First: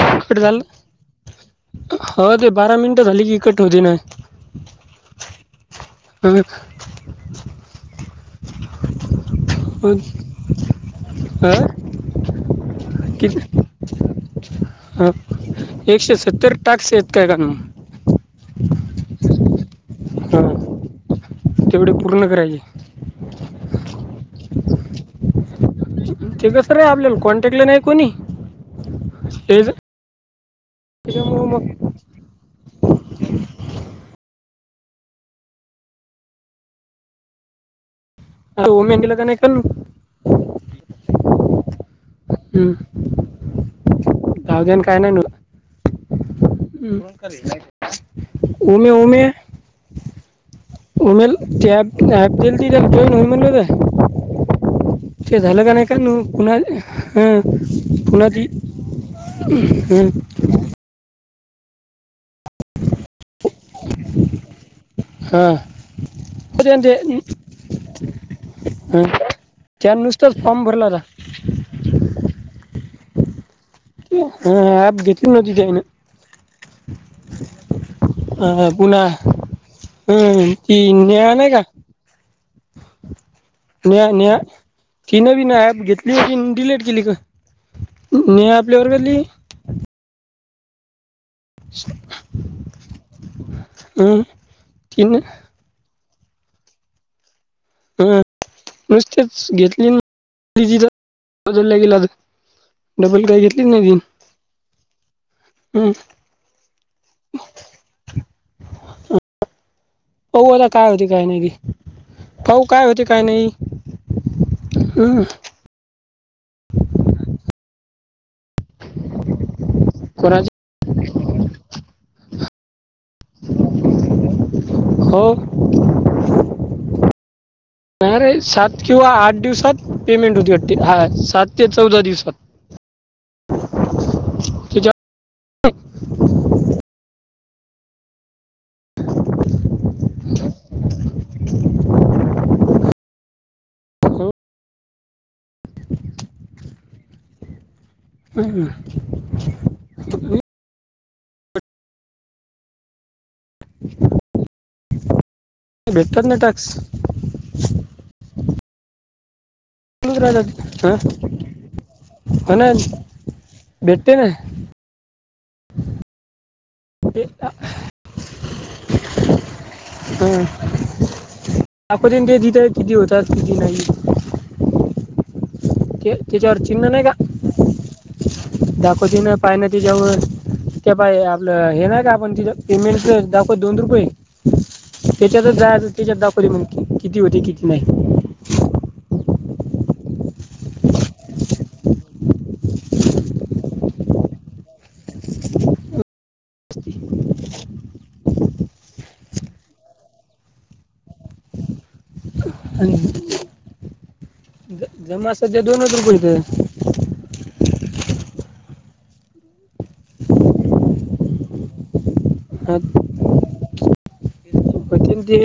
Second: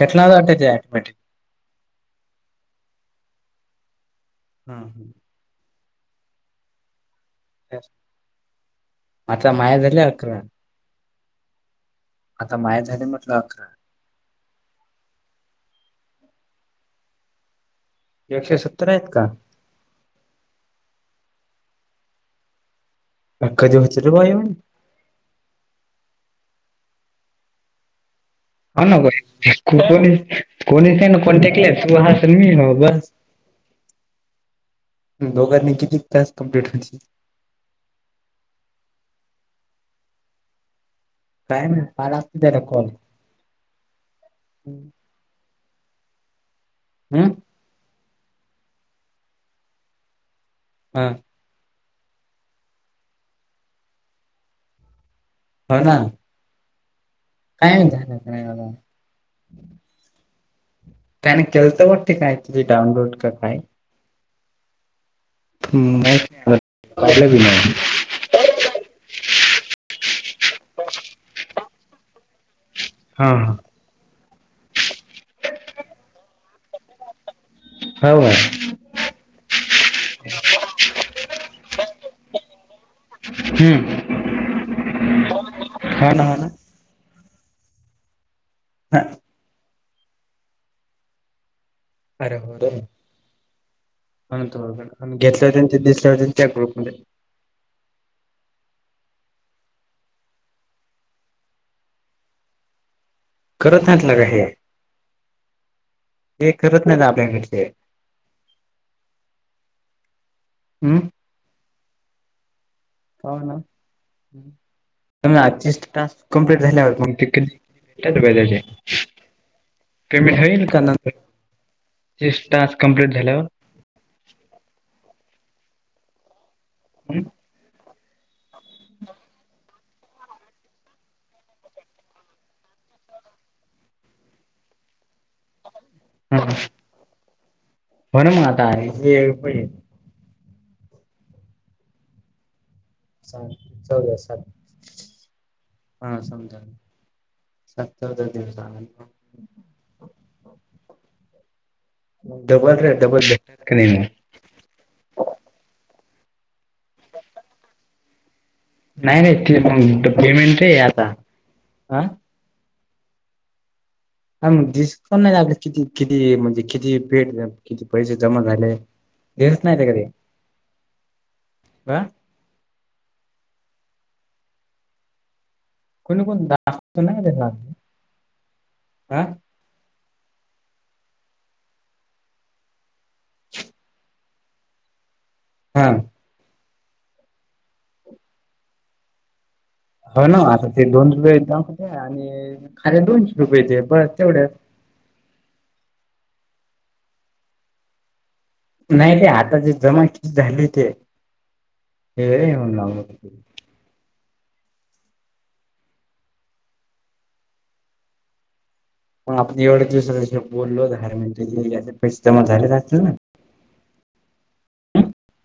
छाटणार cut आहे बघा झालं त्याच्या पाठी हो ते बारा मिनटं झाली की कट होते ना. हम् हम्. हम. बर. अच्छा महे बोल हा. आता माये झाले म्हटलं अकरा. ह एकशे सत्तर टास्क आहेत काही जणांना. एकशे सत्तर आहेत का? हा, तेवढे पूर्ण करायचे. हा, कधी होतेल बुवा ऐवढे. ते कसं रे आपल्याला कॉन्टॅक्टला नाही कोणी. हो ना भाई, ते ज- कोणी कोणी नाही ना त्याच्यामुळं कॉन्टॅक्ट मग तू मी हाय बस म दोघानी कितिक टास्क कमप्लीट केले. दोन म्या केले त्याने ऐक केलं. टाईम आहे, बारा वाजते त्याचा कॉल जाऊ द्या हम्म हं उमे उमे हा उमेल ॲप ते ॲप देलती त्याला कोण हो म्हणलरं. ते झालं हो का ना कानू कुणाल हं काय माहित झालं काय कुणाची.? झालं हम्म. त्याने केलतं वाटतं काय तरी डाऊनलोड का काय. हां, माहित नाही अर ते हं पाहिलं बी नाही काय, त्यानं नुसतंच फॉर्म भरला होता. हां हां. हां, एप घेतली नव्हती त्यानं. हा हो पुन्हा,, हं ती नेहा नाही का? हम्म नेहा नेहा, ती नवीन ॲप हो घेतली ना हो की ना डिलेट केली काय. नेहा आपल्या वर्गातली. श. [unintelligible] अरे होर तर, हम्म तिनं घेतल्या होते ते दिसल्या होते त्या ग्रुपमध्ये. [unintelligible] हां, नुसतेच घेतलीर गेलं. [unintelligible] बोल काय. [unintelligible] करत नाहीत लगा हे. हम्म. हे करत नाहीत आपल्याकडचे. पाऊ आता काय हम्म होती काय नाही की, पाऊ काय होते. काय हो नाही हम्म ना, आजची टास्क. [unintelligible] कंप्लीट झाल्यावर म ते त्या, पेमेंट कोणाचे होईल का आता. तीस टास्क कंम्प्लीट झाल्यावर. हो. [unintelligible] हम्म. [unintelligible] नाही रे, सात किंवा आठ दिवसात पेमेंट होती वाटते, हा सात ते चौदा दिवसात. [inaudible] हो ना, बरं मग आता म्हता हे प. [unintelligible] [inaudible] [unintelligible] हो. हा समजा, सात दिवस. हम्म. [unintelligible] डबल र डबल ब क नाही. [unintelligible] भेटतात ना टास्क. नाही नाही, ते मग पेमेंट आहे आता, हा. होणा. [unintelligible] भेटते ना. हा मग, दिसत पण नाही आपलं, किती किती म्हणजे किती ते पेट हं. किती पैसे जमा झाले [unintelligible] नाहीत अरे. हा. [unintelligible] पर्यंत ते तिथं किती होतात किती नाही. ते कोणी कोण त्याच्यावर चिन्ह दाखवतो नाही का ते. दाखवते हा ना. पाहि ना त्याच्यावर ते पाहे आपलं हे नाही का आपण तिथं पेमेंटच दाखवत दोन रुपये. त्याच्यातच हा जायाचं. त्याच्यात दाखवली मग किती होते किती नाही. हो ना आता ते दोन रुपये दाखवतंय आणि खाली दोनशे रुपये येते बस तेवढंच. नाही ते आाताची जमा किती झाले होते. आणि [unintelligible] जमा सध्या दोनच रुपये इथं. पण आपण एवढे दिवस कसे बोललो [unintelligible] [unintelligible] झालेच असतील ना बहुतेक ते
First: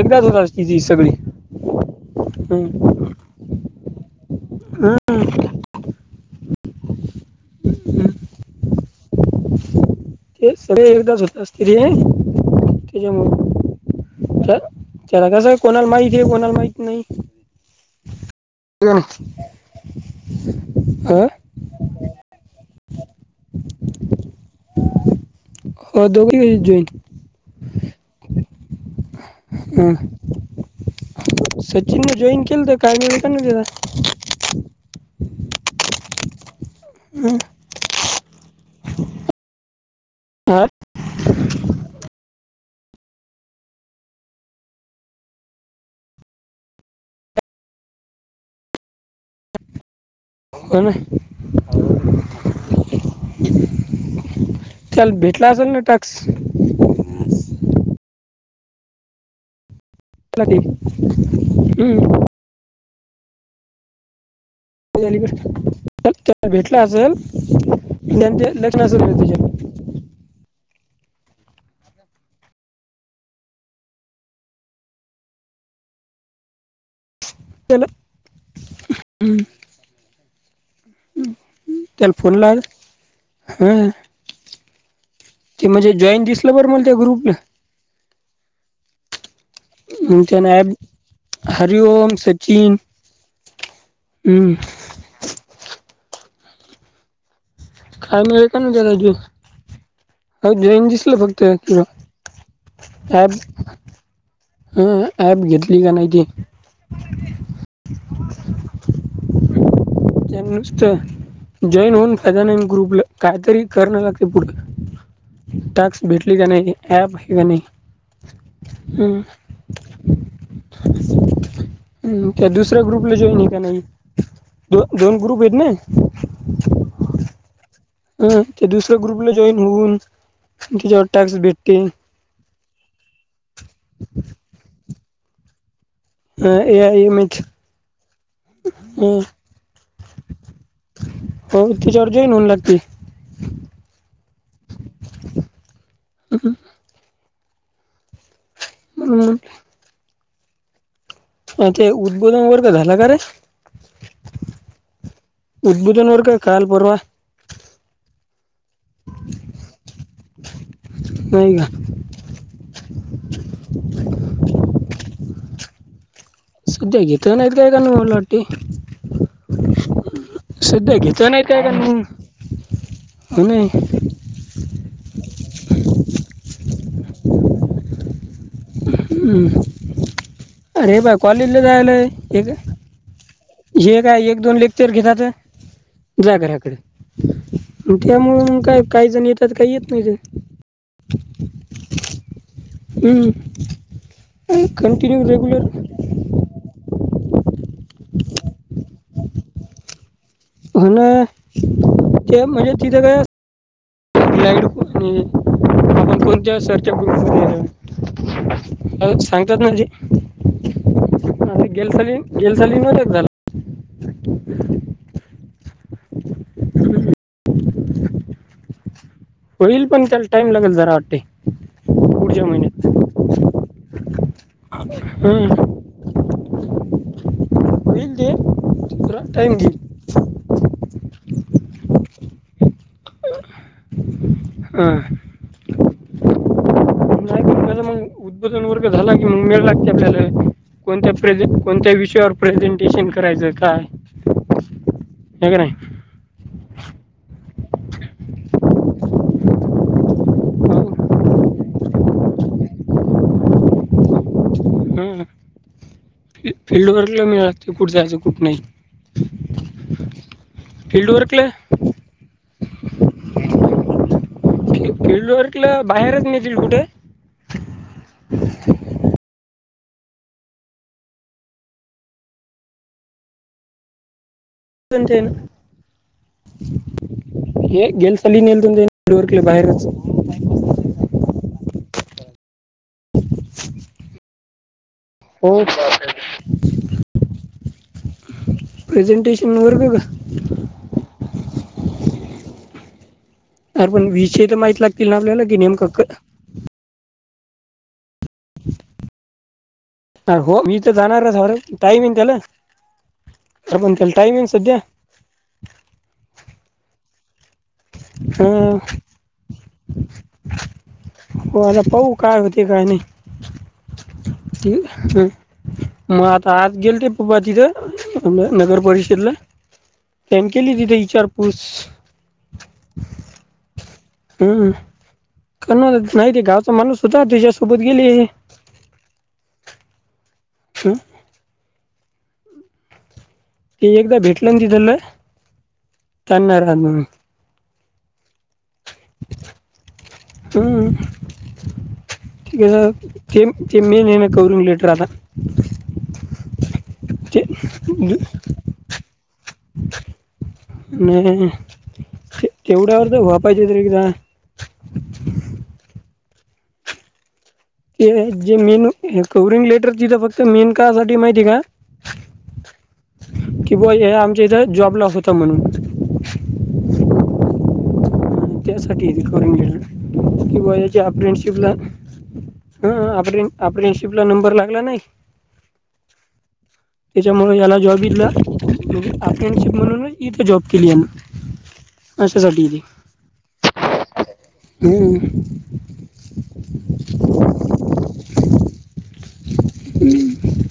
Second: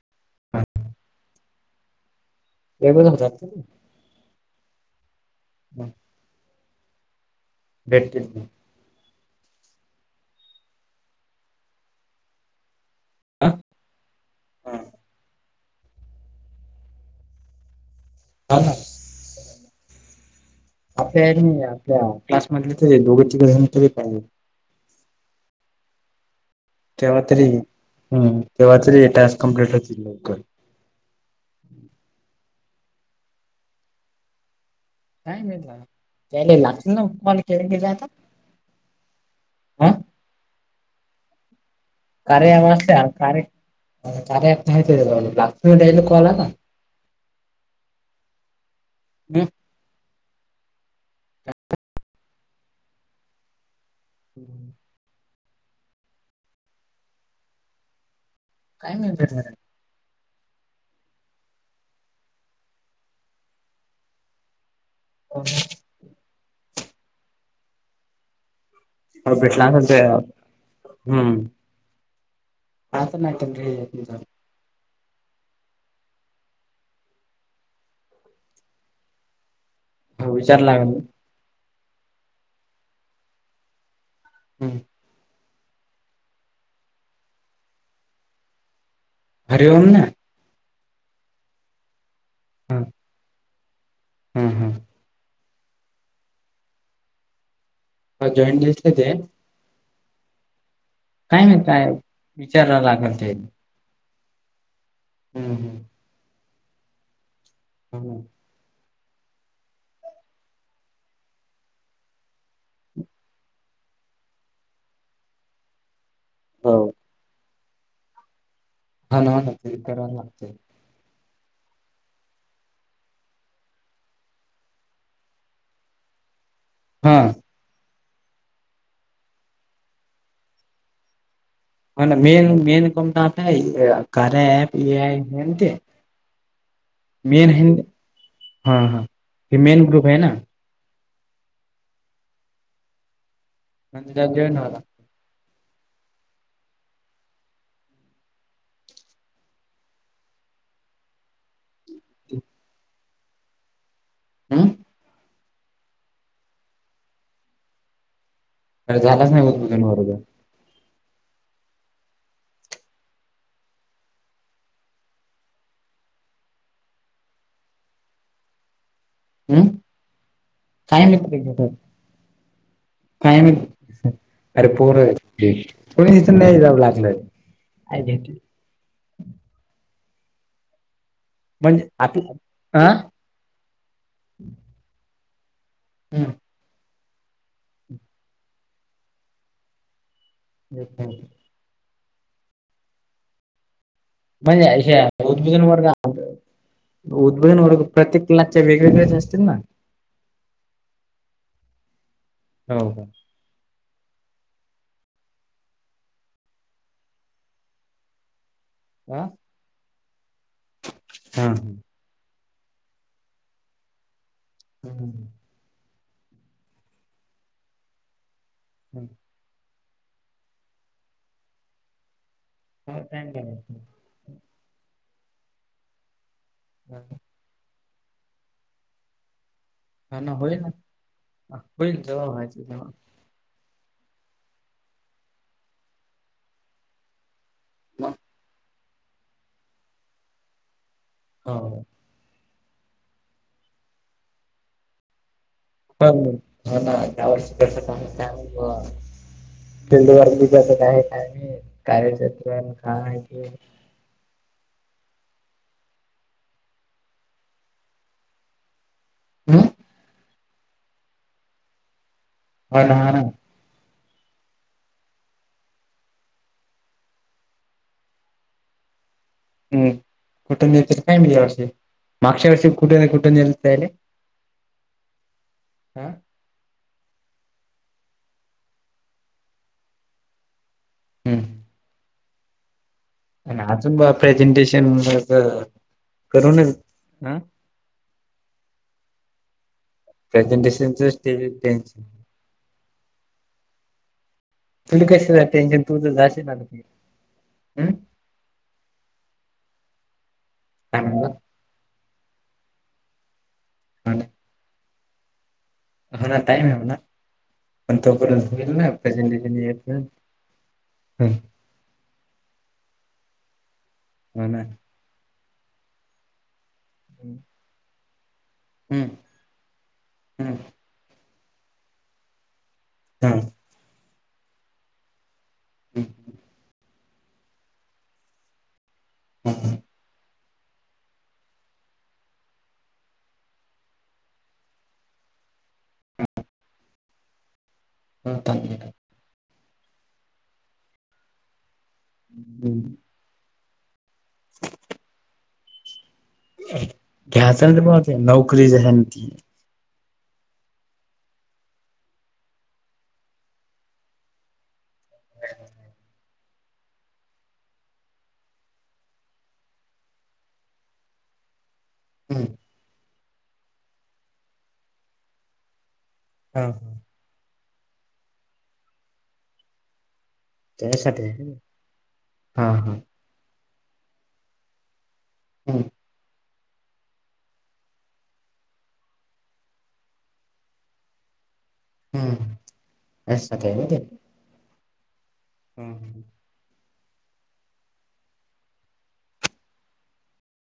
एकदाच होत असती सगळी. हम्म. एकदाच होतात. हम्म हं. हा. [inaudible] हं. भेटतील की. ते सगळे एकदाच होता असतील नाही? हा [unintelligible] हा त्याला तसंच कोणाला माहीत आहे, कोणाला माहीत नाही. ना [unintelligible] आ? त्या क्लासमधले तर हे दोघ‌ं तिघंजण तरी पाहिजे. हो दोघं [unintelligible] तेव्हा तरी हम्म तेव्हा तरी टास्क कंप्लीट होतील लवकर. सचिनन जॉईन केलत काय [unintelligible] काय नाही झालं [unintelligible] लागतील ना मला खेळ [unintelligible] आता. हा हा कार्या ॲप असल्या कार्या कार्या ॲप [unintelligible] [inaudible] हो ना. [unintelligible] काल भेटला असेल ना टाक्स. काय मिळत रे [unintelligible] हम्म. [unintelligible] हो हो. [unintelligible] त्याला भेटला असलं [unintelligible] भेटला म्हणतो यार ‌हम्म. आता नाही पण रे [unintelligible] केलं? हम्म. हो विचारलाय लागले. त्याला फोन लाव ग हं. हम्म. ते म्हणजे जॉईन दिसलं बरं मला ते ग्रुपला. हरी ओम ना? मग हरिओम सचिन हम्म हू हम्म हम्म काय मेळ जॉईन पण दिसले ते [unintelligible] म्हटलं फक्त काय माहित ह्यातलं काय विचारावं लागल ते [unintelligible] ह ऍप हम्म घेतली का नाय की हम्म [inaudible] [unintelligible] जॉईन होऊन फायदा नाही अन् ग्रुपला कायतरी करण लागत पुढ टाक्स भेटले का हो ना नाही हो ॲप घेतलं का नाही आणावं लागत करावं लागतं [inaudible] हू त्या दुसऱ्या ग्रुपला‌ जॉईन होईल का नाही दोन ग्रुप आहेत ना हा हू ते दुसऱ्या ग्रुपला जॉईन होऊन त्याच्यावर टॅक्स भेटते म मेन मेन काम काय कार्या ॲप ए आय हें न ते ए आय इमेज मेन आहे ना ते. हा हा हे मेन ग्रुप आहे ना हो तिच्यावर जाईन होऊन लागते त्यात जॉईन व्हायला [unintelligible] हू ते उद्बोधन वैगरे काय झाला का रे हू उद्बोधन वैगरे काय काल परवा झालाच नाही उद्बोधन वैगरे नाही का सध्या घेत नाहीत काय कण वाटते हम् सध्या काय घेतल्या मित्र नाही काय घेतात कण काय माहित अरे पोर आहेत ती कोणी इथून नाही लागलं अर्जेंट हू अरे बा कॉलेजला जायलय एक आं हे काय एक दोन लेक्चर घेतात जा घराकडे त्यामुळं मग काय काही जण येतात काही येत नाहीती [inaudible] हू म्हणजे हे उद्बीदन वर्ग उद्बोधन वर्ग प्रत्येक मुलांचे वेगवेगळेच असतील ना हो ना ते म्हणजे तिथ काय [inaudible] आपण कोणत्या सरच्या अ हा सांगतात म्हणजे हा [unintelligible] [inaudible] [inaudible] [inaudible] होईल पण त्याला टाइम लागेल जरा वाटते पुढच्या महिन्यात [unintelligible] हम् हा होईल ते [unintelligible] टाईम घेईल. हा ना होईल ना होईल जव्हा व्हायच तेव्हा. हा म मग उद्बोधन वर्ग झाला की म वेळ लागते आपल्याले कोणत्या प्रेजे हो कोणत्या विष् च्यावर प्रेझेंटेशन करायचं काय, हे का नाई. पण हो ना त्या वर्ष कसं काय हे काय माहीती ब्वा. [unintelligible] हम्म हम्म फी फिल्डवरली मिळात ते कुठे जायचं कुठ नाई. हम फिल्ड वर्क लय हो न हो न. फल्डर्कला बाहेरच नेतील कुठे. हम्म कुठ नेत्यात काय माईत या वर्षी मागच्या वर्षी कुठे ना कुठे नेल त्याले. हम्म [unintelligible] ये जेन्स [unintelligible] केले बाहेरच हम्म आणि अजून ब प्रेझेंटेशन म ग हो करूनच अ. प्रेझंटेशन वर का. प्रेझेंटेशनचच टे रे टेंश नाई पण विषय त मायती तुम्झ कशाला टेंशन तूझ [unintelligible] [unintelligible] ह हो मी तर काय जाणारच म्हणला हाय रे टाईमेन त्याले आर पण त्याल टाइमेन सध्या. होणार टाईमाय म्हणा पण तोपर्यंत होईल ना हां प्रेजेंटेशन येईपर्यंत. हो न पाहु काय होते काय नई. घ्यायच म आता आज गेल्ते पप्पा तिथं आ न नगर परिषदला. त्यांन केली तिथं इचारपुस. हम्म. हम्म कोणालाच माईती गावचा माणूस होता त्याच्यासोबत गेली. हम्म. हम्म. की एकदा भेटलं ना तिथलं चालणार आहे मून. हम्म. [unintelligible] हम्म. [unintelligible] तेम ते मेनेनं कवरींग लेटर आता. [inaudible] ते घ्याचन बो ते नौकरी जन ती. आणि ते तेवढ्यावर तर वापायचे त एकदा. [unintelligible] ते जे मेन कवरिंग लेटरचीथ फक्त मेन का साठी माहितीय का. हम्म. की ब्वा हे आमच्या इथे जॉबला होता म्हणून. हा हा. त्यासाठी. [unintelligible] किंवा याच्या हाप त्यासाठी डे आहे. शिपला. हा [unintelligible] हा हाफ डे शिप ला नंबर लागला नाही. हम्म. त्याच्यामुळे याला जॉब बघितला, अटेंड शिप म्हणून इथे जॉब केली आहे मी. [inaudible] असा साठी आहे ती. [unintelligible] हंम्म. हंम. हंम.